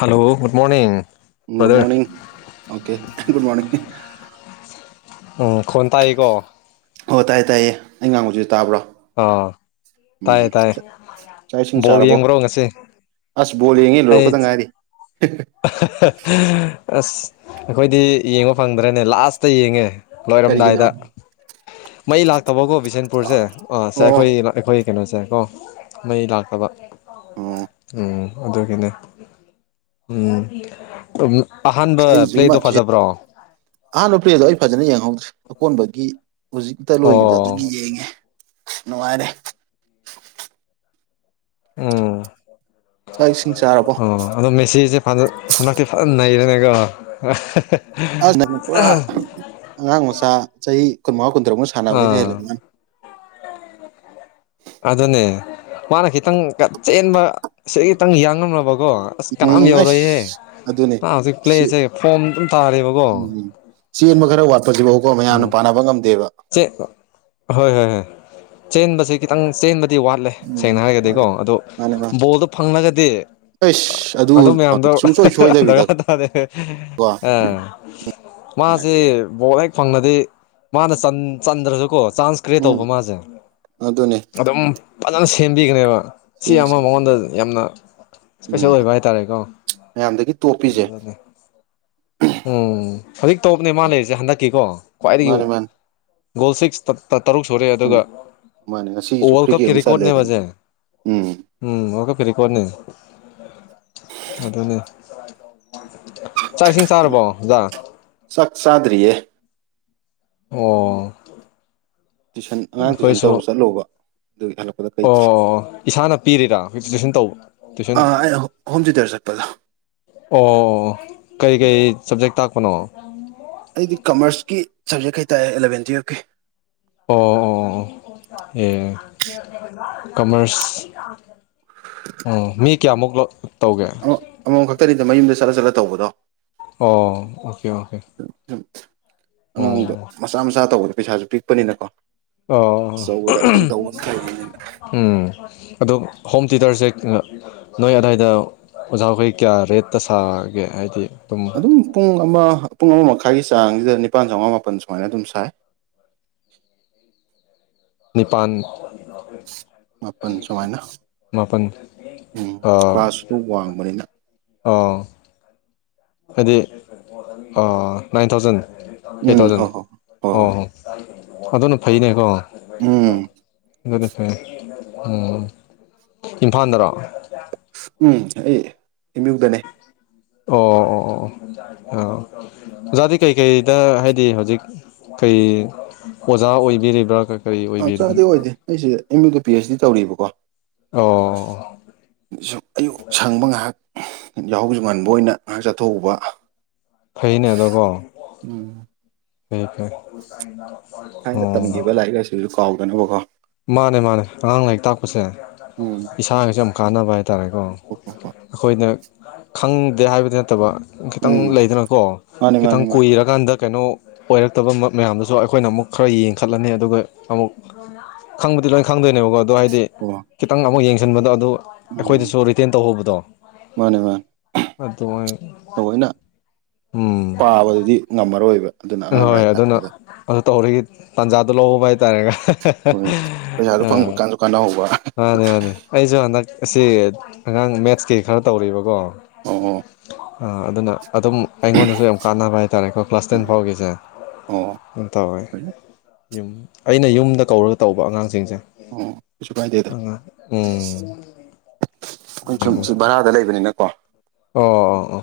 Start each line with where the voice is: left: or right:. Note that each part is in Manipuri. left: ꯍꯜꯂꯣ ꯒꯗ ꯃꯣꯔꯅꯤꯡ
right: ꯨꯗ
left: ꯕ꯭ꯔꯗꯔ
right: ꯃꯣꯅꯤꯡ ꯑꯣꯀꯦ ꯗ ꯃꯅꯤꯡ
left: ꯎꯝ ꯈꯣꯟ ꯇꯥꯛꯏꯀꯣ
right: ꯑꯣꯣꯏ ꯇꯥꯏꯌꯦ ꯇꯥꯏꯌꯦ ꯑꯩ ꯉꯥꯡꯕꯁꯨ ꯇꯥꯕ꯭ꯔꯣ
left: ꯑꯥ ꯇꯥꯏꯌꯦ
right: ꯎꯝ
left: ꯇꯥꯏꯌꯦ
right: ꯆꯥꯛ ꯆꯥꯛ ꯏꯁꯤꯡ
left: ꯕꯣꯜ
right: ꯆꯥꯔꯕꯣ
left: ꯌꯦꯡꯕ꯭ꯔꯣ ꯉꯁꯤ
right: ꯑꯁ ꯣꯜꯂꯤ ꯌꯦꯉ
left: ꯑꯩ
right: ꯂꯀꯣꯗ ꯉꯥꯏꯔꯤ
left: ꯑꯁ ꯑꯩꯈꯣꯏꯗꯤ ꯌꯦꯡꯕ ꯐꯪꯗ꯭ꯔꯅꯦ ꯂꯥꯁꯇ ꯌꯦꯡꯉꯦ
right: ꯀꯔꯤꯒꯤꯅꯣ
left: ꯂꯣꯏꯔꯝꯗꯥꯏꯗ ꯃꯩ ꯂꯥꯛꯇꯕꯀꯣ ꯕꯤꯁꯦꯟꯄꯨꯔꯁꯦ
right: ꯑ-
left: ꯁꯦ ꯑꯩꯈꯣꯏ
right: ꯑꯣ
left: ꯑꯩꯈꯣꯏ ꯀꯩꯅꯣꯁꯦꯀꯣ ꯃꯩ ꯂꯥꯛꯇꯕ
right: ꯑꯣ
left: ꯎꯝ ꯑꯗꯨꯒꯤꯅꯦ ꯎꯝ
right: ꯑꯁ
left: ꯑꯍꯥꯟꯕ
right: ꯑꯩꯁꯨ ꯏꯃ
left: ꯄ꯭ꯂꯦꯗꯣ ꯐꯖꯕ꯭ꯔꯣ
right: ꯑꯍꯥꯟꯕ ꯅꯨꯄ꯭ꯔꯤꯗꯣ ꯑꯩ ꯐꯖꯅ ꯌꯦꯡꯍꯧꯒꯦ ꯑꯀꯣꯟꯕꯒꯤ ꯍꯧꯖꯤꯛꯇ ꯂꯣꯏꯈꯤꯕꯗꯣ ꯑꯗꯨꯒꯤ
left: ꯑꯣ
right: ꯌꯦꯡꯉꯦ ꯅꯨꯡꯉꯥꯏꯔꯦ
left: ꯎꯝ
right: ꯆꯥꯛ ꯏꯁꯤꯡ ꯆꯥꯔꯕꯣ
left: ꯑꯣ ꯑꯗ ꯃꯦꯁꯤꯦ ꯍꯟꯗ ꯍꯟꯗꯛꯇꯤ ꯐꯖꯅ ꯅꯩꯔꯦꯅꯦꯀꯣ
right: ꯑ ꯅꯪ ꯄꯨꯔꯥ ꯑꯉꯥꯡ ꯃꯆꯥ ꯆꯍꯤ ꯀꯨꯟꯃꯉꯥ ꯀꯨꯟ ꯀꯗꯔꯣ ꯁꯥꯟꯅꯕꯗꯤ
left: ꯑꯥ
right: ꯍꯂꯦ
left: ꯑꯗꯨꯅꯦ ꯃꯥꯅ ꯈꯤꯇꯪ ꯆꯦꯟꯕ ꯁꯤ ꯈꯤꯇꯪ ꯌꯥꯡꯉꯝꯂꯕ ꯀꯣ ꯑꯁ ꯀꯅꯥꯝ
right: ꯎꯝ
left: ꯌꯧꯔꯛꯏꯍꯦ
right: ꯑꯩꯁ ꯑꯗꯨꯅꯦ
left: ꯃꯥ ꯍꯧꯖꯤꯛ
right: ꯁꯤ
left: ꯄ꯭ꯂꯦꯁꯦ ꯐꯣꯝ ꯑꯗꯨꯝ ꯇꯥꯔꯦꯕꯀꯣ
right: ꯎꯝ ꯆꯦꯟꯕ ꯈꯔ ꯋꯥꯠꯄꯁꯤꯕꯀꯣ ꯃꯌꯥꯝꯅ
left: ꯎꯝ
right: ꯄꯥꯅꯕ
left: ꯍꯣꯏ ꯍꯣꯏ ꯍꯣꯏ ꯆꯁꯈꯤꯪ ꯆ ꯗꯤ ꯋꯥꯠꯂꯦ
right: ꯎꯝ
left: ꯁꯦꯡꯅ ꯍꯥꯏꯔꯒꯗꯤꯀꯣ ꯑꯗꯨꯣ
right: ꯃꯥꯅꯦ ꯃꯥꯅꯦ
left: ꯕꯣꯜꯗꯣ ꯐꯪꯂꯒꯗꯤ
right: ꯑꯩꯁ
left: ꯑꯗꯨ
right: ꯐꯪ
left: ꯃꯌꯥꯝꯗꯣ
right: ꯁꯨꯡꯁꯣꯏ ꯁꯣꯏꯗꯕꯤꯗꯀꯣ
left: ꯇꯦ ꯑ ꯃꯥꯁꯤꯦ
right: ꯅꯨꯡꯉꯥꯏꯔꯦ
left: ꯕꯣꯠ ꯍꯦꯛ ꯐꯪꯅꯗꯤ ꯃꯥꯅ ꯆꯟꯗ꯭ꯔꯁꯨꯀꯣ ꯆꯥꯟꯁ ꯀ꯭ꯔꯤꯌꯦꯠ
right: ꯎꯝ
left: ꯇꯧꯕ ꯃꯥꯁꯦ
right: ꯑꯗꯨꯅꯦ
left: ꯑꯗꯨꯝ ꯐꯖꯅ ꯁꯦꯝꯕꯤꯒꯅꯦꯕ ꯁꯤ
right: ꯁꯦꯝꯃꯦ
left: ꯑꯃ
right: ꯁꯦꯝꯃꯦ
left: ꯃꯉꯣꯟꯗ ꯌꯥꯝꯅ ꯏꯁꯄꯦꯁꯦꯜ ꯑꯣꯏꯕ ꯍꯥꯏꯇꯥꯔꯦꯀꯣ
right: ꯗꯒꯤ
left: ꯎꯝ
right: ꯇꯣꯞꯄꯤꯁꯦ
left: ꯑꯗꯨꯅꯦ ꯎꯝ ꯍꯧꯖꯤꯛ ꯇꯧꯕꯅꯦ ꯃꯥ ꯂꯩꯔꯤꯁꯦ ꯍꯟꯗꯛꯀꯤꯀꯣ ꯈ꯭ꯋꯥꯏꯗꯒꯤ
right: ꯃꯥꯅꯦ ꯃꯥꯅꯦ
left: ꯒꯣꯜ ꯁꯤꯛꯁ ꯇꯔꯨꯛ ꯁꯨꯔꯦ
right: ꯎꯝ
left: ꯑꯗꯨꯒ
right: ꯃꯥꯅꯦ ꯉꯁꯤꯒꯤꯁꯨ
left: ꯋꯥꯔꯜ
right: ꯐ꯭ꯔꯤꯒꯤ
left: ꯀꯞꯀꯤ
right: ꯑꯃ ꯆꯜꯂꯦꯗꯅ
left: ꯔꯦꯀꯣꯔꯠꯅꯦꯕꯁꯦ
right: ꯎꯝ
left: ꯎꯝ ꯑꯣ ꯐꯔꯤ ꯀꯣꯅꯤ ꯑꯗꯨꯗꯅꯦ ꯆꯥꯛ ꯏꯁꯤꯡ ꯆꯥꯔꯕꯣꯗꯖ
right: ꯆꯗꯔꯤꯌꯦ
left: ꯑꯣ
right: ꯇꯨꯏꯁꯟ ꯑꯉꯥꯡ ꯇꯨꯏꯁꯟ ꯇꯧꯕ
left: ꯑꯩꯈꯣꯏꯁꯨ
right: ꯆꯠꯂꯨꯕ ꯑꯗꯨꯒꯤ ꯍꯜꯂꯛꯄꯗ ꯀꯩꯇ꯭ꯔꯤ
left: ꯑꯣ ꯏꯁꯥꯅ ꯄꯤꯔꯤꯔꯥ ꯍꯧ ꯖꯤꯣꯏ ꯇꯨꯏꯁꯟ ꯇꯧꯕ ꯇꯨꯏꯁꯟ
right: ꯑꯥ ꯑꯩ ꯍꯣꯝ ꯊꯤꯌꯨꯇꯔ ꯆꯠꯄꯗꯣ
left: ꯑꯣ ꯀꯔꯤ ꯀꯩ ꯁꯕꯖꯦꯛ ꯇꯥꯛꯄꯅꯣ
right: ꯁꯞꯖꯦꯛ ꯀꯩ ꯇꯥꯏꯦ ꯑꯦꯂꯕꯦꯟꯇ ꯑꯣꯀꯦ
left: ꯑꯣ ꯑꯣ ꯑꯦ ꯀꯃꯔꯁ ꯎꯝ ꯃꯤ ꯀꯌꯥ ꯃꯛꯂꯣ
right: ꯑꯃꯃꯝ ꯈꯛꯇꯅꯤꯗ ꯃꯌꯨꯝꯗ ꯆꯠꯂ ꯆꯠꯂ ꯇꯧꯕꯗꯣ
left: ꯑꯣ ꯑꯣꯀꯦ ꯑꯣꯀꯦ
right: ꯁꯨꯝ ꯑꯉꯥꯡꯗꯣ
left: ꯑꯣ
right: ꯃꯆꯥ ꯃꯆꯥ ꯇꯧꯕꯗ ꯄꯩꯁꯥꯁꯨ ꯄꯤꯛꯄꯅꯤꯅꯀꯣ
left: ꯑꯣ
right: ꯑꯆꯧꯕꯗ ꯑꯝꯇꯪ ꯇꯧꯕꯅ ꯐꯩꯌꯦꯅ
left: ꯎꯝ ꯑꯗꯨ ꯍꯣꯝ ꯊꯤꯇꯔꯁꯦ ꯅꯣꯏ ꯑꯗꯨꯗꯥꯋꯥꯏꯗ ꯑꯣꯖꯥꯈꯩ ꯀꯌꯥ ꯔꯦꯠꯇ ꯁꯥꯒꯦ ꯍꯥꯏꯗꯤ
right: ꯑꯗꯨꯝ ꯄꯨꯡ ꯑꯃ ꯄꯨꯡ ꯑꯃ ꯃꯈꯥꯏ ꯈꯥꯒꯤ ꯆꯥꯡꯁꯤꯗ ꯅꯤꯄꯥꯜ ꯆꯥꯝꯃꯉꯥ ꯃꯥꯄꯜ ꯁꯨꯃꯥꯏꯅ ꯑꯗꯨꯝ ꯁꯥꯏ
left: ꯅꯤꯄꯜ
right: ꯃꯥꯄꯜ ꯁꯨꯃꯥꯏꯅ
left: ꯃꯥꯄꯜ
right: ꯎꯝ
left: ꯑꯥ
right: ꯀ꯭ꯂꯥꯁꯁꯨ ꯋꯥꯡꯕꯅꯤꯅ
left: ꯑꯥ ꯍꯥꯏꯗꯤ ꯅꯥꯏꯟ ꯊꯥꯎꯖꯟ ꯑꯩꯠ
right: ꯎꯝ
left: ꯊꯥꯎꯖꯟ
right: ꯍꯣꯏ ꯍꯣꯏ
left: ꯑꯣ ꯍꯣꯏ ꯑꯗꯨꯅ ꯐꯩꯅꯦꯀꯣ
right: ꯎꯝ
left: ꯑꯗꯨꯅ ꯐꯩ ꯎꯝ ꯏꯝꯐꯥꯜꯗꯔꯣ
right: ꯎꯝ ꯑꯩ ꯏꯃꯨꯗꯅꯦ
left: ꯑꯣ ꯑꯣ ꯑ ꯑꯣꯖꯥꯗꯤ ꯀꯩꯀꯩꯗ ꯍꯥꯏꯗꯤ ꯍꯧꯖꯤꯛ ꯀꯩ ꯑꯣꯖꯥ ꯑꯣꯏꯕꯤꯔꯤꯕ꯭ꯔꯥ ꯀꯔꯤ
right: ꯑ
left: ꯑꯣꯏꯕꯤꯔꯤ
right: ꯆꯥꯗꯤ ꯑꯣꯏꯗꯦ ꯑꯩꯁꯤꯗ ꯑꯦꯝ ꯌꯨꯗ ꯄꯤ ꯑꯩꯆ ꯗꯤ ꯇꯧꯔꯤꯕꯀꯣ
left: ꯑꯣ
right: ꯑꯌꯨꯛ ꯁꯪꯕ ꯉꯥꯏꯍꯥꯛ ꯌꯥꯍꯧꯁꯨ ꯉꯥꯟꯕ ꯑꯣꯏꯅ ꯉꯥꯏꯍꯥꯛ ꯆꯠꯊꯣꯛꯧꯕ
left: ꯐꯩꯅꯦ ꯑꯗꯣꯀꯣ ꯍ ꯐ
right: ꯊꯥꯏꯅ ꯇꯝꯈꯤꯕ ꯂꯥꯏꯔꯤꯛ ꯂꯥꯏꯁꯨꯁꯨ ꯀꯥꯎꯗꯅꯕꯀꯣ
left: ꯃꯥꯅꯦ ꯃꯥꯅꯦ ꯑꯉꯥꯡ ꯂꯥꯏꯔꯤꯛ ꯇꯥꯛꯄ ꯄꯣꯠꯁꯦ
right: ꯎꯝ
left: ꯏꯁꯥꯒꯁꯨꯦ ꯌꯥꯝ ꯀꯥꯟꯅꯕ ꯍꯥꯏꯇꯥꯔꯦꯀꯣ
right: ꯍꯣꯏ ꯍꯣꯏ ꯍꯣꯏ
left: ꯑꯩꯈꯣꯏꯅ ꯈꯪꯗꯦ ꯍꯥꯏꯕꯗꯤ ꯅꯠꯇꯕ ꯈꯤꯇꯪ
right: ꯎꯝ
left: ꯂꯩꯗꯅꯀꯣ
right: ꯃꯥꯅꯤ ꯃꯥꯅꯤ
left: ꯈꯤꯇꯪ
right: ꯃꯥꯅꯤ
left: ꯀꯨꯏꯔꯀꯥꯟꯗ ꯀꯩꯅꯣ ꯑꯣꯏꯔꯛꯇꯕ ꯃꯌꯥꯝꯗꯨꯁꯨ ꯑꯩꯈꯣꯏꯅ ꯑꯃꯨꯛ ꯈꯔ ꯌꯦꯡꯈꯠꯂꯅꯤ ꯑꯗꯨꯒ ꯑꯃꯨꯛ ꯈꯪꯕꯗꯤ ꯂꯣꯏ ꯈꯪꯗꯣꯏꯅꯦꯕꯀꯣ ꯑꯗꯣ ꯍꯥꯏꯗꯤ
right: ꯑꯣ
left: ꯈꯤꯇꯪ ꯑꯃꯨꯛ ꯌꯦꯡꯁꯤꯟꯕꯗꯣ ꯑꯗꯨ
right: ꯎꯝ
left: ꯑꯩꯈꯣꯏꯗꯁꯨ ꯔꯤꯇꯦꯟ ꯇꯧꯍꯧꯕꯗꯨ
right: ꯃꯥꯅꯦ ꯃꯥꯅꯦ ꯇꯑꯣꯏꯅ
left: ꯎꯝ
right: ꯄꯥꯕꯗꯨꯗꯤ ꯉꯝꯃꯔꯣꯏꯕ ꯑꯗꯨꯅ ꯑꯉꯥꯡ
left: ꯍꯣꯏ
right: ꯂꯥꯏꯔꯤꯛ
left: ꯑꯗꯨꯅ
right: ꯇꯥꯛꯄꯗ
left: ꯑꯗꯨ ꯇꯧꯔꯤꯒꯤ ꯇꯥꯟꯖꯥꯗꯣ ꯂꯧꯍ ꯍꯥꯏ ꯇꯔꯒ
right: ꯍꯣꯏ ꯄꯩꯁꯥꯁꯨ
left: ꯑ
right: ꯐꯪꯕ ꯀꯥꯟꯁꯨ ꯀꯥꯟꯅꯍꯧꯕ
left: ꯃꯥꯅꯤ ꯃꯥꯅꯦ ꯑꯩꯁꯨ ꯍꯟꯗꯛ ꯑꯁꯤ ꯑꯉꯥꯡ ꯃꯦꯠꯁꯀꯤ ꯈꯔ ꯇꯧꯔꯤꯕꯀꯣ
right: ꯑꯣ
left: ꯑꯗꯨꯅ ꯑꯗꯨꯝ ꯑꯩꯉꯣꯟꯗꯁꯨ ꯌꯥꯝ ꯀꯥꯟꯅꯕ ꯍꯥꯏꯇꯥꯔꯦ ꯑꯩꯀꯣ ꯀ꯭ꯂꯥꯁ ꯇꯦꯟ
right: ꯎꯝ
left: ꯐꯥꯎꯒꯤꯁꯦ
right: ꯑꯣ
left: ꯌꯥꯝꯝ ꯇꯧꯋꯦ
right: ꯍꯣꯏ
left: ꯌꯨꯝ ꯑꯩꯅ ꯌꯨꯝꯗ ꯀꯧꯔꯒ ꯇꯧꯕ ꯑꯉꯥꯡꯁꯤꯡꯁꯦ
right: ꯎꯝ ꯀꯩꯁꯨ ꯀꯥꯏꯗꯦꯗ
left: ꯑꯉꯥꯡ ꯎꯝ
right: ꯑꯩꯈꯣꯏ ꯁꯨꯝ ꯁꯤ ꯚꯔꯥꯗ ꯂꯩꯕꯅꯤꯅꯀꯣ
left: ꯑꯣ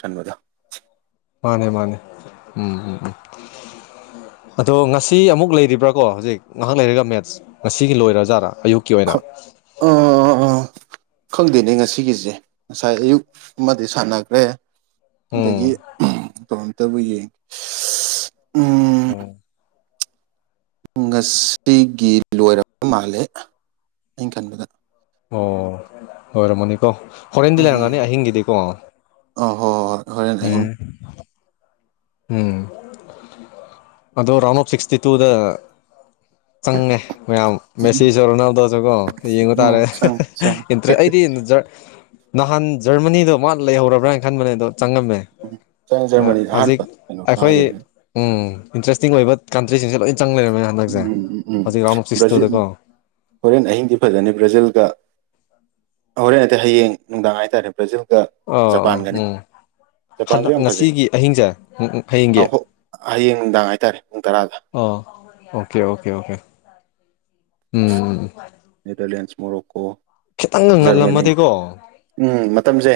right: ꯁꯟꯃꯗ
left: ꯃꯥꯅꯦ ꯃꯥꯅꯦ ꯎꯝ ꯎꯝ ꯎꯝ
right: [inaudible]
left: ꯑꯗꯣ ꯉꯁꯤ ꯑꯃꯨꯛ ꯂꯩꯔꯤꯕ꯭ꯔꯥꯀꯣ ꯍꯧꯖꯤꯛ ꯉꯥꯏꯍꯥꯛ ꯂꯩꯔꯒ ꯃꯦꯠꯁ ꯉꯁꯤꯒꯤ ꯂꯣꯏꯔꯖꯥꯔꯥ ꯑꯌꯨꯛꯀꯤ ꯑꯣꯏꯅ
right: ꯑꯣ ꯑꯣ ꯑꯣ ꯈꯪꯗꯦꯅꯦ ꯉꯁꯤꯒꯤꯁꯦ ꯉꯁꯥꯏ ꯑꯌꯨꯛ ꯑꯃꯗꯤ ꯁꯥꯟꯅꯈ꯭ꯔꯦ ꯑꯗꯒꯤ
left: ꯎꯝ
right: ꯃꯐꯝ ꯑꯝꯇꯕꯨ ꯌꯦꯡ
left: ꯎꯝ
right: ꯉꯁꯤꯒꯤ ꯂꯣꯏꯔꯕ ꯃꯥꯜꯂꯦ ꯑꯩꯅ ꯈꯟꯕꯗ
left: ꯑꯣ ꯂꯣꯏꯔꯝꯃꯅꯤꯀꯣ ꯍꯣꯔꯦꯟꯗꯤ
right: ꯎꯝ
left: ꯂꯩꯔꯝꯒꯅꯤ ꯑꯍꯤꯡꯒꯤꯗꯤꯀꯣ
right: ꯑ ꯍꯣꯏ ꯍꯣꯏ ꯍꯣꯔꯦꯟ ꯑꯍꯤꯡ
left: ꯎꯝ ꯎꯝ ꯑꯗꯣ ꯔꯥꯎꯟ ꯑꯣꯐ ꯁꯤꯛꯁꯇꯤ ꯇꯨꯗ ꯆꯪꯉꯦ ꯃꯌꯥꯝ ꯃꯦꯁꯤꯁꯨꯔꯣꯅꯥꯎꯗꯁꯨ ꯀꯣ ꯌꯦꯡꯉꯨ
right: ꯎꯝ
left: ꯇꯥꯔꯦ
right: ꯆꯪꯉꯦ ꯆꯪꯉꯦ
left: ꯏꯟꯇ꯭ꯔꯦ ꯑꯩꯗꯤ ꯅꯍꯥꯟ ꯖꯔꯃꯅꯤꯗꯣ ꯃꯥ ꯂꯩꯍꯧꯔꯕ꯭ꯔꯥꯅ ꯈꯟꯕꯅꯦ ꯑꯗꯣ ꯆꯪꯉꯝꯃꯦ
right: ꯎꯝ ꯖꯔꯃꯅꯤ ꯑꯍꯥꯟꯕ ꯀꯩꯅꯣ ꯀꯥꯈꯤꯕꯅꯤ
left: ꯎ ꯏꯟꯇꯔꯦꯁꯇꯤꯡ ꯑꯣꯏꯕ ꯀꯟꯇ꯭ꯔꯤꯁꯤꯡꯁꯦ ꯂꯣꯏꯅ
right: ꯎꯝ ꯎꯝ ꯎꯝ ꯕ꯭ꯔꯖꯤꯜ
left: ꯁꯤꯛꯁꯇꯨꯗꯀꯣ
right: ꯍꯣꯔꯦꯟ ꯑꯍꯤꯡꯗꯤ ꯐꯖꯅꯤ ꯕ꯭ꯔꯥꯖꯤꯜꯒ ꯍꯣꯔꯦꯟ ꯅꯠꯇꯇꯩ ꯍꯌꯦꯡ ꯅꯨꯡꯗꯥꯡ ꯍꯥꯏꯇꯥꯔꯦ ꯄ꯭ꯔꯖ
left: ꯑꯥ ꯎꯝ ꯍꯟꯗ
right: ꯖꯄꯥꯟꯁꯨ ꯌꯥꯝ ꯐꯖꯩ
left: ꯉꯁꯤꯒꯤ ꯑꯍꯤꯡꯁꯦ ꯍꯌꯦꯡꯒꯤ
right: ꯑ ꯍꯣ ꯍꯌꯦꯡ ꯅꯨꯡꯗꯥꯡ ꯍꯥꯏꯇꯥꯔꯦ ꯄꯨꯡ ꯇꯔꯥꯗ
left: ꯑꯣ ꯑꯣꯀꯦ ꯑꯣꯀꯦ ꯑꯣꯀꯦ ꯎꯝ ꯎꯝ
right: ꯅꯦꯗꯔꯂꯦꯟꯁ ꯃꯣꯔꯣꯀꯣ
left: ꯈꯤꯇꯪꯒ
right: ꯖꯔꯃꯅꯤ
left: ꯉꯜꯂꯝꯃꯗꯤꯀꯣ
right: ꯎꯝ ꯃꯇꯝꯁꯦ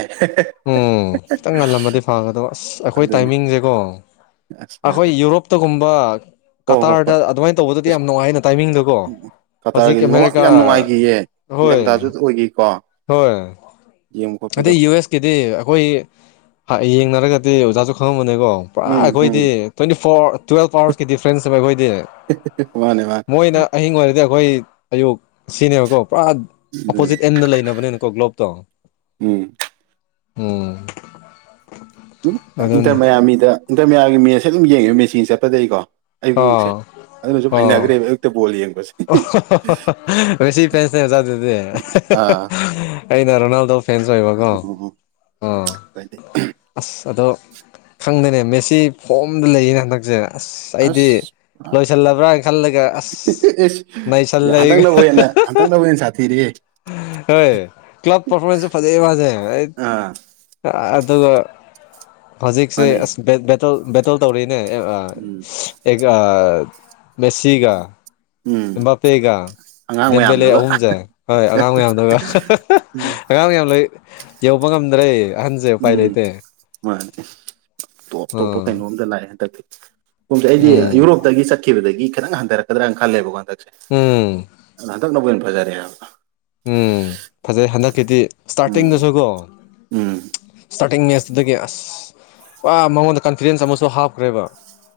left: ꯎꯝ ꯈꯤꯇꯪ ꯉꯜꯂꯝꯃꯗꯤ ꯐꯒꯗꯕ ꯑꯁ ꯑꯩꯈꯣꯏ
right: ꯑꯗꯨꯅꯤ
left: ꯇꯥꯏꯃꯤꯡꯁꯦꯀꯣ
right: ꯑꯁ
left: ꯑꯩꯈꯣꯏ
right: ꯌꯥꯗꯦ
left: ꯌꯨꯔꯣꯞꯇꯒꯨꯝꯕ
right: ꯍꯣꯏ ꯍꯣꯏ
left: ꯀꯇꯥꯔꯗ
right: ꯍꯣꯏ
left: ꯑꯗꯨꯃꯥꯏꯅ ꯇꯧꯕꯗꯗꯤ
right: ꯑꯁ
left: ꯌꯥꯝ ꯅꯨꯡꯉꯥꯏꯅ ꯇꯥꯏꯃꯤꯡꯗ ꯀꯣ ꯍꯧꯖꯤꯛ
right: ꯀꯇꯥꯔꯒꯤꯗꯤ ꯃꯃꯥꯡ
left: ꯑꯃꯦꯔꯤꯀꯥ
right: ꯌꯥꯝ ꯅꯨꯡꯉꯥꯏꯈꯤꯌꯦ
left: ꯍꯣꯏ
right: ꯅꯤꯡꯊꯝꯊꯥꯁꯨ ꯑꯣꯏꯈꯤꯀꯣ
left: ꯍꯣꯏ
right: ꯌꯦꯡꯕ
left: ꯑꯗ
right: ꯈꯣꯠꯄꯗꯣ
left: ꯌꯨ ꯑꯦꯁ ꯀꯦꯗꯤ ꯑꯩꯈꯣꯏ ꯑꯩ ꯌꯦꯡꯅꯔꯒꯗꯤ ꯑꯣꯖꯥꯁꯨ ꯈꯪꯉꯃꯅꯤ ꯣ ꯄꯨꯔꯥ
right: ꯎꯝ ꯎꯝ
left: ꯑꯩꯈꯣꯏꯗꯤ ꯇ꯭ꯋꯦꯟꯇꯤ ꯐꯣꯔ ꯇꯨꯋ ꯑꯋꯥꯔꯁ ꯗꯤꯐ꯭ꯔꯦꯟꯁ ꯑꯩꯈꯣꯏꯗꯤ
right: ꯃꯥꯅꯦ ꯃꯥꯅꯦ
left: ꯃꯣꯏꯅ ꯑꯍꯤꯡ ꯑꯣꯏꯔꯗꯤ ꯑꯩꯈꯣꯏ ꯑꯌꯨꯛ ꯁꯤꯅꯦꯕꯀꯣ ꯄꯨꯔꯥ
right: ꯑꯗꯨꯅꯤ
left: ꯑꯣꯄꯣꯖꯤꯠ ꯑꯦꯟꯗ ꯂꯩꯅꯕ [unintelligible] ꯀ‌ꯣ ꯒꯂ‌ꯣꯂꯞ ꯇ‌ꯣ
right: ꯎꯝ
left: ꯎꯝ
right: ꯑꯗꯨꯝ
left: ꯑꯗꯨꯅꯦ
right: ꯏꯟꯇꯔꯃꯌꯥ ꯃꯤꯗ ꯏꯟꯇꯔꯃꯌꯥꯒꯤ ꯃꯤ ꯑꯁꯦ ꯑꯗꯨꯝ ꯌꯦꯡꯉꯦꯕ ꯃꯦꯆꯤꯟ ꯆꯠꯄꯗꯒꯤꯀꯣ ꯑꯌꯨꯛ ꯑꯌꯨꯛꯦ
left: ꯑꯥ
right: ꯑꯗꯨꯅꯁꯨꯨꯝ ꯍꯩꯅꯈ꯭ꯔꯦꯕ ꯑꯌꯛꯇ ꯕꯣꯜ ꯌꯦꯡꯕ
left: [unintelligible] ꯉꯁꯤ ꯐꯁꯅꯦ ꯆꯗꯗꯤ
right: ꯑꯥ
left: ꯑꯩꯅ ꯔꯣꯅꯥꯜꯗꯣ ꯐꯦꯟꯁ ꯑꯣꯏꯕꯀꯣ
right: ꯎꯝ
left: ꯑꯥ
right: ꯀꯥꯏꯗꯦ
left: ꯑꯁ ꯑꯗꯣ ꯈꯪꯗꯅꯦ ꯃꯦꯁꯤ ꯐꯣꯝꯗ ꯂꯩꯌꯦꯅ ꯍꯟꯗꯛꯁꯦ ꯑꯁ ꯑꯩꯗꯤ
right: ꯑꯁ ꯄꯨꯔꯥ
left: ꯂꯣꯏꯁꯤꯜꯂꯕ꯭ꯔꯅ ꯈꯜꯂꯒ ꯑꯁ ꯅꯩꯁꯜꯂꯦ
right: ꯍꯟꯇꯛ
left: ꯑꯩꯒ
right: ꯅ ꯍꯦꯅ ꯍꯟꯇꯛ ꯅ ꯍꯦꯅ ꯁꯥꯊꯤ
left: ꯍꯣꯏ ꯀ ꯀ꯭ꯂꯕ ꯄꯔꯐꯃꯦꯟꯁꯁꯨ ꯐꯖꯩ ꯃꯥꯖꯦ
right: ꯑꯥ
left: ꯑꯗꯨꯒ ꯍꯧꯖꯤꯛꯁꯦ
right: ꯃꯥꯅꯦ
left: ꯑ ꯕ ꯇꯧꯔꯤ ꯅꯦ
right: ꯎꯝ
left: ꯑꯦ ꯃꯦꯁꯤꯒ
right: ꯎꯝ
left: ꯕꯥꯄꯦꯒ
right: ꯑꯉꯥꯡ
left: ꯗꯦꯝꯕꯦꯂꯦ
right: ꯃꯌꯥꯝꯗꯨꯒ
left: ꯑꯍꯨꯝꯁꯦ ꯍꯣꯏ ꯑꯉꯥꯡ ꯃꯌꯥꯝꯗꯨꯒ ꯑꯉꯥꯡ ꯃꯌꯥꯝ ꯂꯩ ꯌꯧꯕ ꯉꯝꯗ꯭ꯔꯦ ꯑꯍꯟꯁꯦ ꯎꯄꯥꯏ
right: ꯎꯝ
left: ꯂꯩꯇꯦ
right: ꯃꯥꯅꯦ ꯇꯣꯞ
left: ꯑ
right: ꯇꯣꯞꯄ
left: ꯎꯝ
right: ꯀꯩꯅꯣꯝꯗ ꯂꯥꯛꯑꯦ ꯍꯟꯗꯛꯇꯤ ꯄꯨꯝꯁꯦ ꯑꯩꯗꯤ ꯌꯨꯔꯣꯞꯇꯒꯤ ꯆꯠꯈꯤꯕꯗꯒꯤ ꯈꯤꯇꯪ ꯍꯟꯊꯔꯛꯀꯗ꯭ꯔꯥꯅ ꯈꯜꯂꯦꯕꯀꯣꯟꯗ
left: ꯎꯝ
right: ꯖꯔꯦ
left: ꯎꯝ ꯐꯖꯩ ꯍꯟꯗꯛꯀꯤꯗꯤ
right: ꯎꯝ
left: ꯏꯁꯇꯥꯔꯇꯤꯡꯗꯁꯨꯀꯣ
right: ꯎꯝ
left: ꯏꯁꯇꯥꯔꯇꯤꯡ ꯁꯤꯗꯒꯤ ꯑꯁ ꯋꯥ ꯃꯉꯣꯟꯗ ꯀꯟꯐꯤꯗꯦꯟꯁ ꯑꯃꯁꯨ ꯍꯥꯞꯈ꯭ꯔꯦꯕ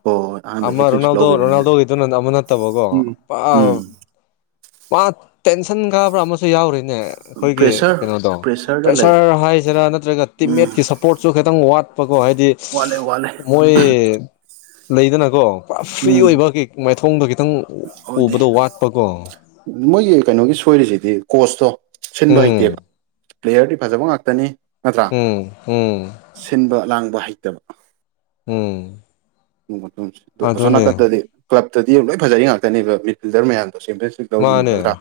right: ꯍꯣꯏ ꯍꯣꯏ ꯑꯍꯥꯟꯕ
left: ꯑꯃ
right: ꯍꯦꯇ꯭ꯔꯤꯛꯁꯨ
left: ꯔꯣꯅꯥꯜꯗꯣ
right: ꯂꯧꯈꯤꯕꯅꯤꯅ
left: ꯔꯣꯅꯥꯜꯗꯣꯒꯤꯗ ꯑꯃ ꯅꯠꯇꯕꯀꯣ
right: ꯎꯝ [unintelligible]
left: ꯃꯥ ꯇꯦꯟꯁꯟ ꯀꯥꯕ꯭ꯔꯥ ꯑꯃꯁꯨ ꯌꯥꯎꯔꯤ ꯑꯩꯈꯣꯏꯒꯤ
right: ꯄ꯭ꯔꯦꯁꯔ
left: ꯀꯩꯅꯣꯗꯣ
right: ꯄ꯭ꯔꯦꯁꯔꯗ ꯂꯩ
left: ꯄ꯭ꯔꯦꯁꯔ ꯍꯥꯏꯁꯤꯔꯥ ꯅꯠꯇ꯭ꯔꯒ
right: ꯎꯝ
left: ꯇꯤꯝꯃꯦꯠꯀꯤ ꯁꯞꯄꯣꯔꯠꯁꯨ ꯈꯤꯇꯪ ꯋꯥꯠ ꯄꯀꯣ ꯍꯥꯏꯗꯤ
right: ꯋꯥꯠꯂꯦ ꯋꯥꯠꯂꯦ
left: ꯃꯣꯏ ꯂꯩꯗꯅꯀꯣ ꯄꯨ ꯐ꯭ꯔꯤ ꯑꯣꯏꯕ ꯀꯦꯛ ꯃꯥꯏꯊꯣꯡꯗꯨ
right: ꯑꯣꯏꯗꯤ ꯃꯣꯏꯒꯤ ꯀꯩꯅꯣꯒꯤ ꯁꯣꯏꯔꯤꯁꯤꯗꯤ ꯀꯣꯁꯇꯣ ꯁꯤꯟꯕ
left: ꯎꯝ
right: ꯍꯩꯇꯦꯕ ꯄ꯭ꯂꯦꯌꯔꯗꯤ ꯐꯖꯕ ꯉꯥꯛꯇꯅꯤ ꯅꯠꯇ꯭ꯔꯥ
left: ꯎꯝ ꯎꯝ
right: ꯁꯤꯟꯕ ꯂꯥꯡꯕ ꯍꯩꯇꯕ
left: ꯎꯝ
right: ꯑꯗꯣ ꯑꯁꯣꯝ
left: ꯑꯗꯨꯅꯦ
right: ꯅꯥꯀꯟꯗꯗꯤ ꯀ꯭ꯂꯞꯇꯗꯤ ꯂꯣꯏ ꯐꯖꯔꯤ ꯉꯥꯛꯇꯅꯦꯕ ꯃꯤꯠ ꯐꯤꯜꯗꯔ ꯃꯌꯥꯝꯁꯦ ꯇꯣꯁꯕꯦꯟ ꯇꯧꯔꯤꯅꯤ ꯅꯠꯇ꯭ꯔꯥ
left: ꯃꯥꯅꯦ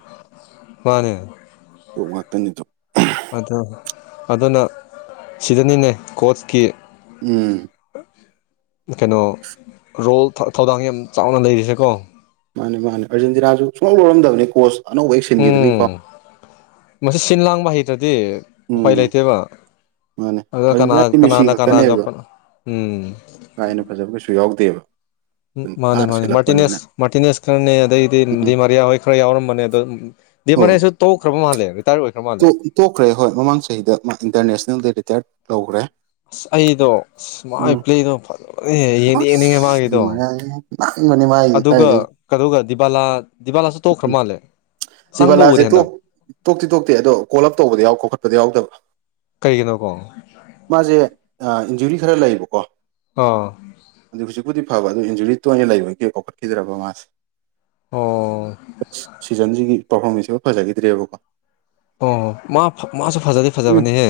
right: ꯇꯣ ꯉꯥꯛꯇꯅꯤꯗꯣ
left: ꯑ ꯑꯗꯨꯅ ꯁꯤꯗꯅꯤꯅꯦ ꯀꯣꯆꯀꯤ
right: ꯎꯝ
left: ꯀꯩꯅꯣ ꯔꯣꯜ ꯊꯧꯗꯥꯡ ꯌꯥꯝ ꯆꯥꯎꯅ ꯂꯩꯔꯤꯁꯦꯀꯣ
right: ꯃꯥꯅꯦ ꯃꯥꯅꯤ ꯑꯔꯖꯦꯟꯇꯤꯅꯥꯁꯨ ꯁꯨꯡꯂ ꯂꯧꯔꯝꯗꯕꯅꯤ ꯀꯣꯆ ꯑꯅꯧꯕ ꯍꯦꯛ ꯁꯤꯟꯈꯤꯕꯅꯤꯀꯣ
left: ꯎꯝ ꯑꯗꯨꯗꯤ ꯎꯄꯥꯏ ꯂꯩꯇꯦꯕ
right: ꯃꯥꯅꯦ
left: ꯑꯗꯨ ꯀꯅꯥ
right: ꯑꯥꯔꯖꯦꯟꯇꯤꯅꯥꯗꯤ ꯃꯦꯁꯤ
left: ꯀꯅꯥꯅ ꯀꯅꯥꯒ
right: ꯈꯛꯇꯅꯦꯕ
left: ꯎꯝ
right: ꯀꯥ ꯍꯦꯟꯅ ꯐꯖꯕ ꯀꯩꯁꯨ ꯌꯥꯎꯗꯦꯕ
left: ꯎ ꯃꯥꯅꯦ
right: ꯅꯥꯟꯅ
left: ꯃꯥꯅꯦ
right: ꯁꯤꯜꯂꯛꯄꯅꯤꯅ
left: ꯃꯥꯔꯇꯤꯅꯦꯁ ꯃꯥꯔꯇꯤꯅꯦꯁ ꯈꯔꯅꯦ ꯑꯗꯩꯗꯤ
right: ꯎꯝ
left: ꯗꯤꯃꯥꯔꯤꯌꯥ ꯍꯣꯏ ꯈꯔ ꯌꯥꯎꯔꯝꯕꯅꯦ ꯑꯗꯣ ꯗꯗꯤ ꯃꯦꯁꯨ ꯇꯧꯈ꯭ꯔꯕ ꯃꯥꯜꯂꯦ ꯔꯤꯇꯥꯌꯔ ꯑꯣꯏꯈ꯭ꯔ ꯃꯥꯜꯂꯦ
right: ꯇꯣꯛꯈ꯭ꯔꯦ ꯍꯣꯏ ꯃꯃꯥꯡ ꯆꯍꯤꯍꯤꯗ ꯃꯥ ꯏꯟꯇꯔꯅꯦꯁꯅꯦꯜꯒꯤ ꯔꯤꯇꯥꯌꯔꯠ ꯇꯧꯈ꯭ꯔꯦ
left: ꯑꯁ ꯑꯩꯗꯣ ꯑꯁ
right: ꯎꯝ
left: ꯃꯥꯏ ꯄ꯭ꯂꯦꯗꯣ ꯐꯖꯅ ꯌꯦꯡ ꯌꯦꯡꯅꯤꯡꯉꯦ ꯃꯥꯒꯤꯗꯣ
right: ꯅꯥꯟꯕꯅꯦ ꯃꯥꯒꯤꯗꯤ
left: ꯑꯗꯨꯒ
right: ꯀꯥꯏꯗꯩ
left: ꯀꯩꯅ ꯗꯤꯕꯥꯂꯥ ꯗꯤꯕꯥꯂꯥꯁꯨ ꯇꯣꯛꯈ꯭ꯔ ꯃꯥꯜꯂꯦ ꯆꯪꯕ
right: ꯗꯤꯚꯂꯥꯁꯦ
left: ꯎꯗꯦ ꯍꯟꯗꯛ
right: ꯇꯣꯛꯇꯤ ꯇꯣꯛꯇꯦ ꯑꯗꯣ
left: ꯀꯩꯒꯤꯅꯣꯀꯣ
right: [unintelligible] ꯈꯔ ꯂꯩꯕꯀꯣ
left: ꯑꯣ
right: ꯕꯨꯗꯤ ꯐꯕ ꯑꯗꯨ ꯏꯟꯖꯨꯔꯤ ꯇ ꯑꯣꯏꯅ ꯂꯩꯕꯒꯤ ꯀꯣꯛꯈꯠꯈꯤꯗ꯭ꯔꯕ ꯃꯥꯁꯦ
left: ꯑꯣ
right: ꯑꯁ ꯁꯤꯖꯟꯁꯤꯒꯤ ꯄꯥꯔꯐꯣꯔꯃꯦꯟꯁꯁꯤꯃ ꯐꯖꯈꯤꯗ꯭ꯔꯦꯕꯀꯣ
left: ꯑꯣ ꯍꯣ ꯃꯥꯁꯨ ꯐꯖꯗꯤ
right: ꯎꯝ
left: ꯐꯖꯕꯅꯤꯍꯦ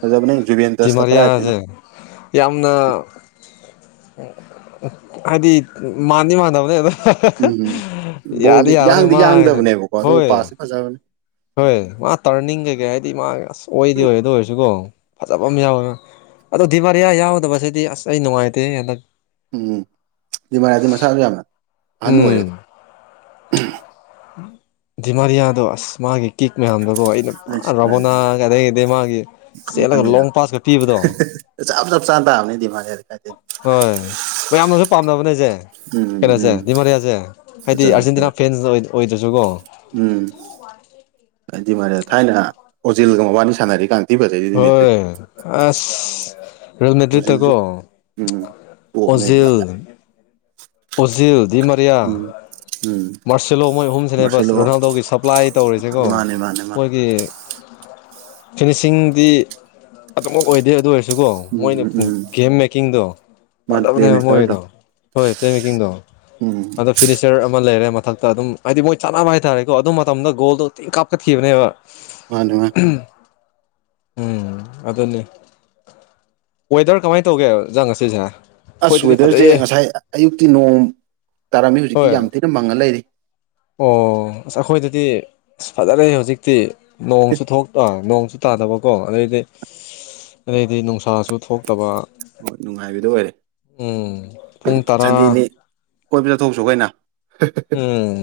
right: ꯐꯖꯕꯅꯦ ꯖꯨꯕꯦꯟꯇꯁꯇ ꯀꯗꯥꯏꯗꯩꯅꯣ
left: ꯃꯔꯤꯌꯥꯁꯦ ꯌꯥꯝ ꯌꯥꯝꯅ ꯍꯥꯏꯗꯤ ꯃꯥꯟꯗꯤ ꯃꯥꯟꯗꯕꯅꯦꯗ
right: ꯎꯝ
left: ꯌꯥꯗ
right: ꯕꯣꯜꯗꯤ
left: ꯌꯥꯅꯤ
right: ꯌꯥꯡꯗꯤ
left: ꯃꯥꯉꯅꯦ
right: ꯌꯥꯡꯗꯕꯅꯦꯕꯀꯣ ꯑꯗꯨꯒ
left: ꯍꯣꯏ
right: ꯄꯥꯁꯇꯤ ꯐꯖꯕꯅꯦ
left: ꯍꯣꯏ ꯃꯥ ꯇꯥꯔꯅꯤꯡ ꯀꯩꯀꯩ ꯍꯥꯏꯗꯤ ꯃꯥ ꯑꯁ ꯑꯣꯏꯗꯤ ꯑꯣꯏꯗ ꯑꯣꯏꯔꯁꯨ ꯀꯣ ꯐꯖꯕ ꯑꯃ ꯌꯥꯎꯋꯦ ꯑꯗꯨꯣ ꯗꯤꯚꯔꯤꯌꯥ ꯌꯥꯎꯗꯕꯁꯤꯗꯤ ꯑꯁ ꯑꯩ ꯅꯨꯡꯉꯥꯏꯇꯦ ꯍꯟꯗꯛ
right: ꯎꯝ ꯑꯗꯨꯗꯤ ꯃꯔꯥꯗꯤ ꯃꯁꯥꯁꯨ ꯌꯥꯝꯅ ꯑꯍꯟ ꯑꯣꯏꯔꯦꯗ
left: ꯗꯤꯃꯔꯤ ꯑꯗꯨꯣ ꯑꯁ ꯃꯥꯒꯤ ꯀꯤꯛ ꯃꯌꯥꯝꯗꯀꯣ ꯑꯩꯅ ꯔꯕꯣꯅꯥ ꯀꯗꯩ ꯀꯗꯩ ꯃꯥꯒꯤ
right: ꯃꯈ
left: ꯆꯦꯜꯂꯒ
right: ꯃꯈꯟꯅꯤꯗ
left: ꯂꯣꯡ ꯄꯥꯁꯀ ꯄꯤꯕꯗꯣ
right: ꯆꯞ ꯆꯞ ꯆꯥꯅ ꯇꯥꯕꯅꯤꯗꯤ ꯃꯥꯅ ꯀꯥꯏꯗꯣꯏꯅꯤ
left: ꯍꯣꯏ ꯃꯌꯥꯝꯅꯁꯨ ꯄꯥꯝꯅꯕꯅꯦꯁꯦ
right: ꯎꯝ
left: ꯀꯩꯅꯣꯁꯦ
right: ꯎꯝ
left: ꯗꯤꯃꯥꯔꯤꯌꯥꯁꯦ ꯍꯥꯏꯗꯤ
right: ꯐꯖꯕꯅꯦ ꯐꯖꯕꯅꯦ
left: ꯑꯥꯔꯖꯦꯟꯇꯤꯅꯥ ꯐꯦꯟꯁ ꯑꯣꯏꯗ꯭ꯔꯁꯨꯀꯣ
right: ꯎꯝ ꯍꯥꯏꯗꯤ ꯃꯥꯦ ꯊꯥꯏꯅ ꯑꯣꯖꯤꯜꯒ ꯃꯕꯥꯅꯤ ꯁꯥꯟꯅꯔꯤꯀꯥꯟ ꯊꯤ ꯐꯖꯩꯗꯨꯗꯤ ꯃꯦꯗ꯭ꯔꯤꯠ
left: ꯍꯣꯏ ꯑꯁ ꯔꯕꯤꯅꯤꯇ꯭ꯔꯤ ꯇꯀꯣ
right: ꯑꯣ ꯃꯕꯂ ꯌꯥ
left: ꯑꯣꯖꯤꯜ ꯗꯤꯃꯔꯌꯥ
right: ꯎꯝ
left: ꯃꯥꯔꯁꯤꯂꯣ ꯃꯣꯏ ꯑꯍꯨꯝꯁꯤꯅꯦ
right: ꯃꯥꯔꯁꯦꯂꯣ
left: ꯕꯁ ꯔꯣꯅꯥꯜꯗꯣꯒꯤ ꯁꯄ꯭ꯂꯥꯏ ꯇꯧꯔꯤꯁꯦꯀꯣ
right: ꯃꯥꯅꯦ ꯃꯥꯅꯦ ꯃꯥ
left: ꯃꯣꯏꯒꯤ ꯐꯤꯅꯤꯁꯤꯡꯗꯤ ꯑꯗꯨꯃꯛ ꯑꯣꯏꯗꯦ ꯑꯗꯨ ꯑꯣꯏꯔꯁꯨ ꯁꯨꯀꯣ ꯃꯣꯏꯅ
right: ꯎꯝ ꯎꯝ
left: ꯒꯦꯝ ꯃꯦꯀꯤꯡꯗꯣ
right: ꯃꯥꯅ ꯄ꯭ꯂꯦ
left: ꯄꯖꯕꯅꯦꯕ
right: ꯃꯦꯀꯔꯗꯣ
left: ꯃꯣꯏꯗꯣ ꯍꯣꯏ ꯄ꯭ꯂ ꯃꯦꯀꯤꯡꯗꯣ
right: ꯎꯝ
left: ꯑꯗꯣ ꯐꯤꯅꯤꯆꯔ ꯑꯃ ꯂꯩꯔꯦ ꯃꯊꯛꯇ ꯑꯗꯨꯝ ꯍꯥꯏꯗꯤ ꯃꯣꯏ ꯆꯥꯅꯕ ꯍꯥꯏꯇꯥꯔꯦꯀꯣ ꯑꯗꯨ ꯃꯇꯝꯗ ꯒꯣꯜꯗꯣꯇꯤꯡ ꯀꯥꯞꯀꯠꯈꯤꯕꯅꯦꯕ
right: ꯋꯥꯅꯦꯃ
left: ꯎꯝ ꯑꯗꯨꯅꯤ ꯋꯦꯗꯔ ꯀꯃꯥꯏꯅ ꯇꯧꯒꯦꯖꯥꯡ ꯉꯁꯤꯁꯦ
right: ꯑꯁ
left: ꯑꯩꯈꯣꯏꯗꯗꯤ
right: ꯋꯦꯗꯔꯁꯦ
left: ꯐꯖꯩꯌꯦ
right: ꯉꯁꯥꯏ ꯑꯌꯨꯛꯇꯤ ꯅꯣꯡ ꯇꯥꯔꯝꯃꯤ
left: ꯍꯣꯏ
right: ꯍꯧꯖꯤꯛꯇꯤ ꯌꯥꯝ ꯊꯤꯅ ꯃꯥꯡ
left: ꯑꯣ ꯑꯁ ꯑꯩꯈꯣꯏꯗꯗꯤ ꯑꯁ ꯐꯖꯔꯦ ꯍꯧꯖꯤꯛꯇꯤ ꯅꯣꯡꯁꯨ ꯊꯣꯛ ꯅꯣꯡꯁꯨ ꯇꯥꯗꯕꯀꯣ ꯑꯗꯩꯗꯤ ꯑꯗꯩꯗꯤ ꯅꯨꯡꯁꯥꯁꯨ ꯊꯣꯛꯇꯕ
right: ꯍꯣꯏ ꯅꯨꯡꯉꯥꯏꯕꯗꯨ ꯑꯣꯏꯔꯦ
left: ꯎꯝ ꯄꯨꯡ ꯇꯔꯥ
right: ꯁꯟꯗꯦꯅꯤ ꯀꯣꯏꯕ ꯆꯠꯊꯣꯛꯁꯨ ꯀꯩꯅ
left: ꯎꯝ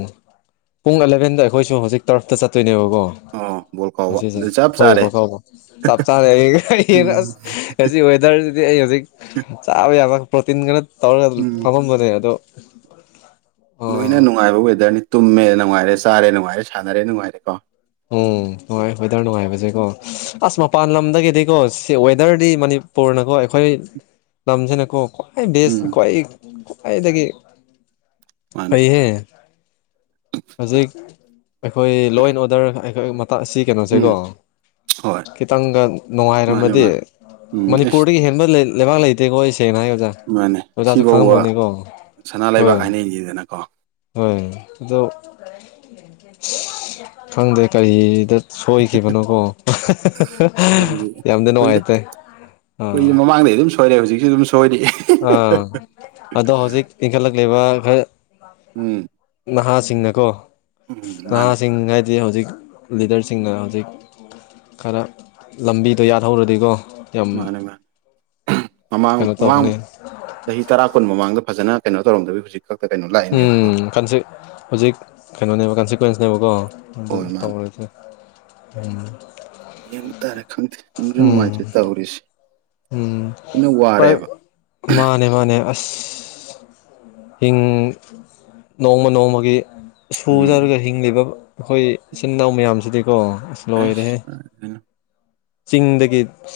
left: ꯄꯨꯡ ꯑꯦꯂꯚꯦꯟꯗ ꯑꯩꯈꯣꯏꯁꯨ ꯍꯧꯖꯤꯛ ꯇꯔꯐꯇ ꯆꯠꯇꯣꯏꯅꯦꯕꯀꯣ
right: ꯑꯣ ꯕꯣꯜ ꯀꯥꯎꯕ
left: ꯃꯁꯤꯁꯦ
right: ꯑꯗꯨ ꯆꯞ
left: ꯍꯣꯏ
right: ꯆꯥꯔꯦ
left: ꯐꯥꯎꯕ ꯆꯞ ꯆꯥꯅ
right: ꯎꯝ
left: ꯑꯁ ꯋꯦꯗꯔꯁꯤꯗꯤ ꯑꯩ ꯍꯧꯖꯤꯛ ꯆꯥꯕ ꯌꯥꯕ ꯄ꯭ꯔꯣꯇꯤꯟ ꯈꯔ ꯇꯧꯔꯒ
right: ꯎꯝ
left: ꯐꯝꯃꯝꯕꯅꯦ ꯑꯗꯣ
right: ꯂꯣꯏꯅ
left: ꯑꯥ
right: ꯅꯨꯡꯉꯥꯏꯕ ꯋꯦꯗꯔꯅꯤ ꯇꯨꯝꯃꯦ ꯅꯨꯡꯉꯥꯏꯔꯦ ꯆꯥꯔꯦ ꯅꯨꯡꯉꯥꯏꯔꯦ ꯁꯥꯟꯅꯔꯦ ꯅꯨꯡꯉꯥꯏꯔꯦ ꯀꯣ
left: ꯑꯣ ꯅꯨꯡꯉꯥꯏ ꯋꯦꯗꯔ ꯅꯨꯡꯉꯥꯏꯕꯁꯦꯀꯣ ꯑꯁ ꯃꯄꯥꯟ ꯂꯝꯗꯒꯤꯗꯤꯀꯣ ꯁꯤ ꯋꯦꯗꯔꯗꯤꯅꯤ ꯄꯨꯣꯔꯅꯀꯣ ꯑꯩꯈꯣꯏ ꯂꯝꯁꯤꯅꯀꯣ ꯍ ꯕꯦꯁ
right: ꯎꯝ
left: ꯈ꯭ꯋꯥꯏ ꯈ꯭ꯋꯥꯏꯗꯒꯤ
right: ꯃꯥꯅꯦ
left: ꯐꯩꯍꯦ ꯍꯧꯖꯤꯛ ꯑꯩꯈꯣꯏ ꯂꯣ ꯑꯦꯟ ꯑꯣꯗꯔ ꯑꯩꯣꯏ ꯑꯁꯤ
right: ꯎꯝ
left: ꯀꯩꯅꯣꯁꯦꯀꯣ
right: ꯍꯣꯏ
left: ꯈꯤꯇꯪꯒ
right: ꯃꯥꯅꯦ
left: ꯅꯨꯡꯉꯥꯏꯔꯝꯃꯗꯤ
right: ꯃꯥꯅꯦ ꯎꯝ ꯑꯦꯁ
left: ꯃꯅꯤꯄꯨꯔꯗꯒꯤ ꯍꯦꯟꯕ ꯂꯩꯕꯥꯛ ꯂꯩꯇꯦꯀꯣ ꯑꯩꯁꯦ ꯁꯦꯡꯅ ꯍꯥꯏ ꯑꯣꯖꯥ
right: ꯃꯥꯅꯦ
left: ꯑꯣꯖꯥꯁꯨ
right: ꯁꯤꯐꯧꯕ
left: ꯈꯪꯉꯝꯃꯅꯤꯀꯣ
right: ꯁꯅꯥ ꯂꯩꯕꯥꯛ
left: ꯍꯣꯏ
right: ꯍꯥꯏꯅꯩꯅꯤꯗꯅꯀꯣ
left: ꯍꯣꯏ ꯑꯗꯣ ꯈꯪꯗꯦ ꯀꯔꯤꯗ ꯁꯣꯏꯈꯤꯕꯅꯨꯀꯣ ꯌꯥꯝꯗꯤ ꯅꯨꯡꯉꯥꯏꯇꯥꯏ
right: ꯀꯨꯏ ꯃꯃꯥꯡꯗꯩ ꯑꯗꯨꯝ ꯁꯣꯏꯔꯦ ꯍꯧꯖꯤꯛꯁꯨ ꯑꯗꯨꯝ ꯁꯣꯏꯔꯤ
left: ꯑꯥ ꯑꯗꯣ ꯍꯧꯖꯤꯛ ꯏꯟꯈꯠꯂꯛꯂꯤꯕ ꯔ
right: ꯎꯝ
left: ꯅꯍꯥꯁꯤꯡꯅꯀꯣ
right: ꯎꯝ ꯃꯥꯅꯦ
left: ꯅꯍꯥꯁꯤꯡ ꯍꯥꯏ ꯍꯧ ꯍꯧꯖꯤꯛ ꯂꯤꯗꯔꯁꯤꯡꯅ ꯍꯧꯖꯤꯛ ꯈꯔ ꯂꯝꯕꯤꯗꯣ ꯌꯥꯠꯍꯧꯔꯗꯤꯀꯣ ꯌꯥꯝ
right: ꯃꯥꯅꯦ ꯃꯥꯅꯦ ꯃꯃꯥꯡ
left: ꯀꯩꯅꯣ
right: ꯃꯃꯥꯡ
left: ꯇꯧꯕꯅꯦ
right: ꯆꯍꯤ ꯇꯔꯥ ꯀꯨꯟ ꯃꯃꯥꯡꯗ ꯐꯖꯅ ꯀꯩꯅꯣ ꯇꯧꯔꯝꯗꯕꯤ ꯍꯧꯖꯤꯛ ꯈꯛꯇ ꯀꯩꯅꯣ ꯂꯥꯛꯏꯅꯦꯕꯀꯣ
left: ꯎꯝꯁꯤ ꯍꯧꯖꯤꯛ ꯀꯩꯅꯣꯅꯦꯕ ꯀꯟꯁꯤꯀ꯭ꯋꯦꯟꯁꯅꯦꯕꯀꯣ
right: ꯍꯣꯏ
left: ꯑꯗꯨꯗ
right: ꯃꯥꯅꯦ
left: ꯇꯥꯕꯔꯗꯤ
right: ꯌꯦꯡ ꯇꯥꯔꯦ ꯈꯪꯗꯦ ꯅꯨꯡꯁꯨ
left: ꯎꯝ
right: ꯅꯨꯡꯉꯥꯏꯖ꯭ꯔꯦ ꯇꯥꯧꯔꯤꯁꯦ
left: ꯎꯝ ꯄꯥꯏ ꯃꯥꯅꯦ ꯃꯥꯅꯦ ꯑꯁ ꯑ ꯍꯤꯡ ꯅꯣꯡꯃ ꯅꯣꯡꯃꯒꯤ
right: ꯎꯝ
left: ꯁꯨꯖꯔꯒ ꯍꯤꯡꯂꯤꯕ ꯑꯩꯈꯣꯏ ꯏꯆꯤꯟ ꯏꯅꯥꯎ ꯃꯌꯥꯝꯁꯤꯗꯤ ꯀꯣ ꯑꯁ ꯂꯣꯏꯔꯦ
right: ꯑꯩꯁ ꯀꯥꯏꯗꯩꯅꯣ
left: ꯆꯤꯡꯗꯒꯤ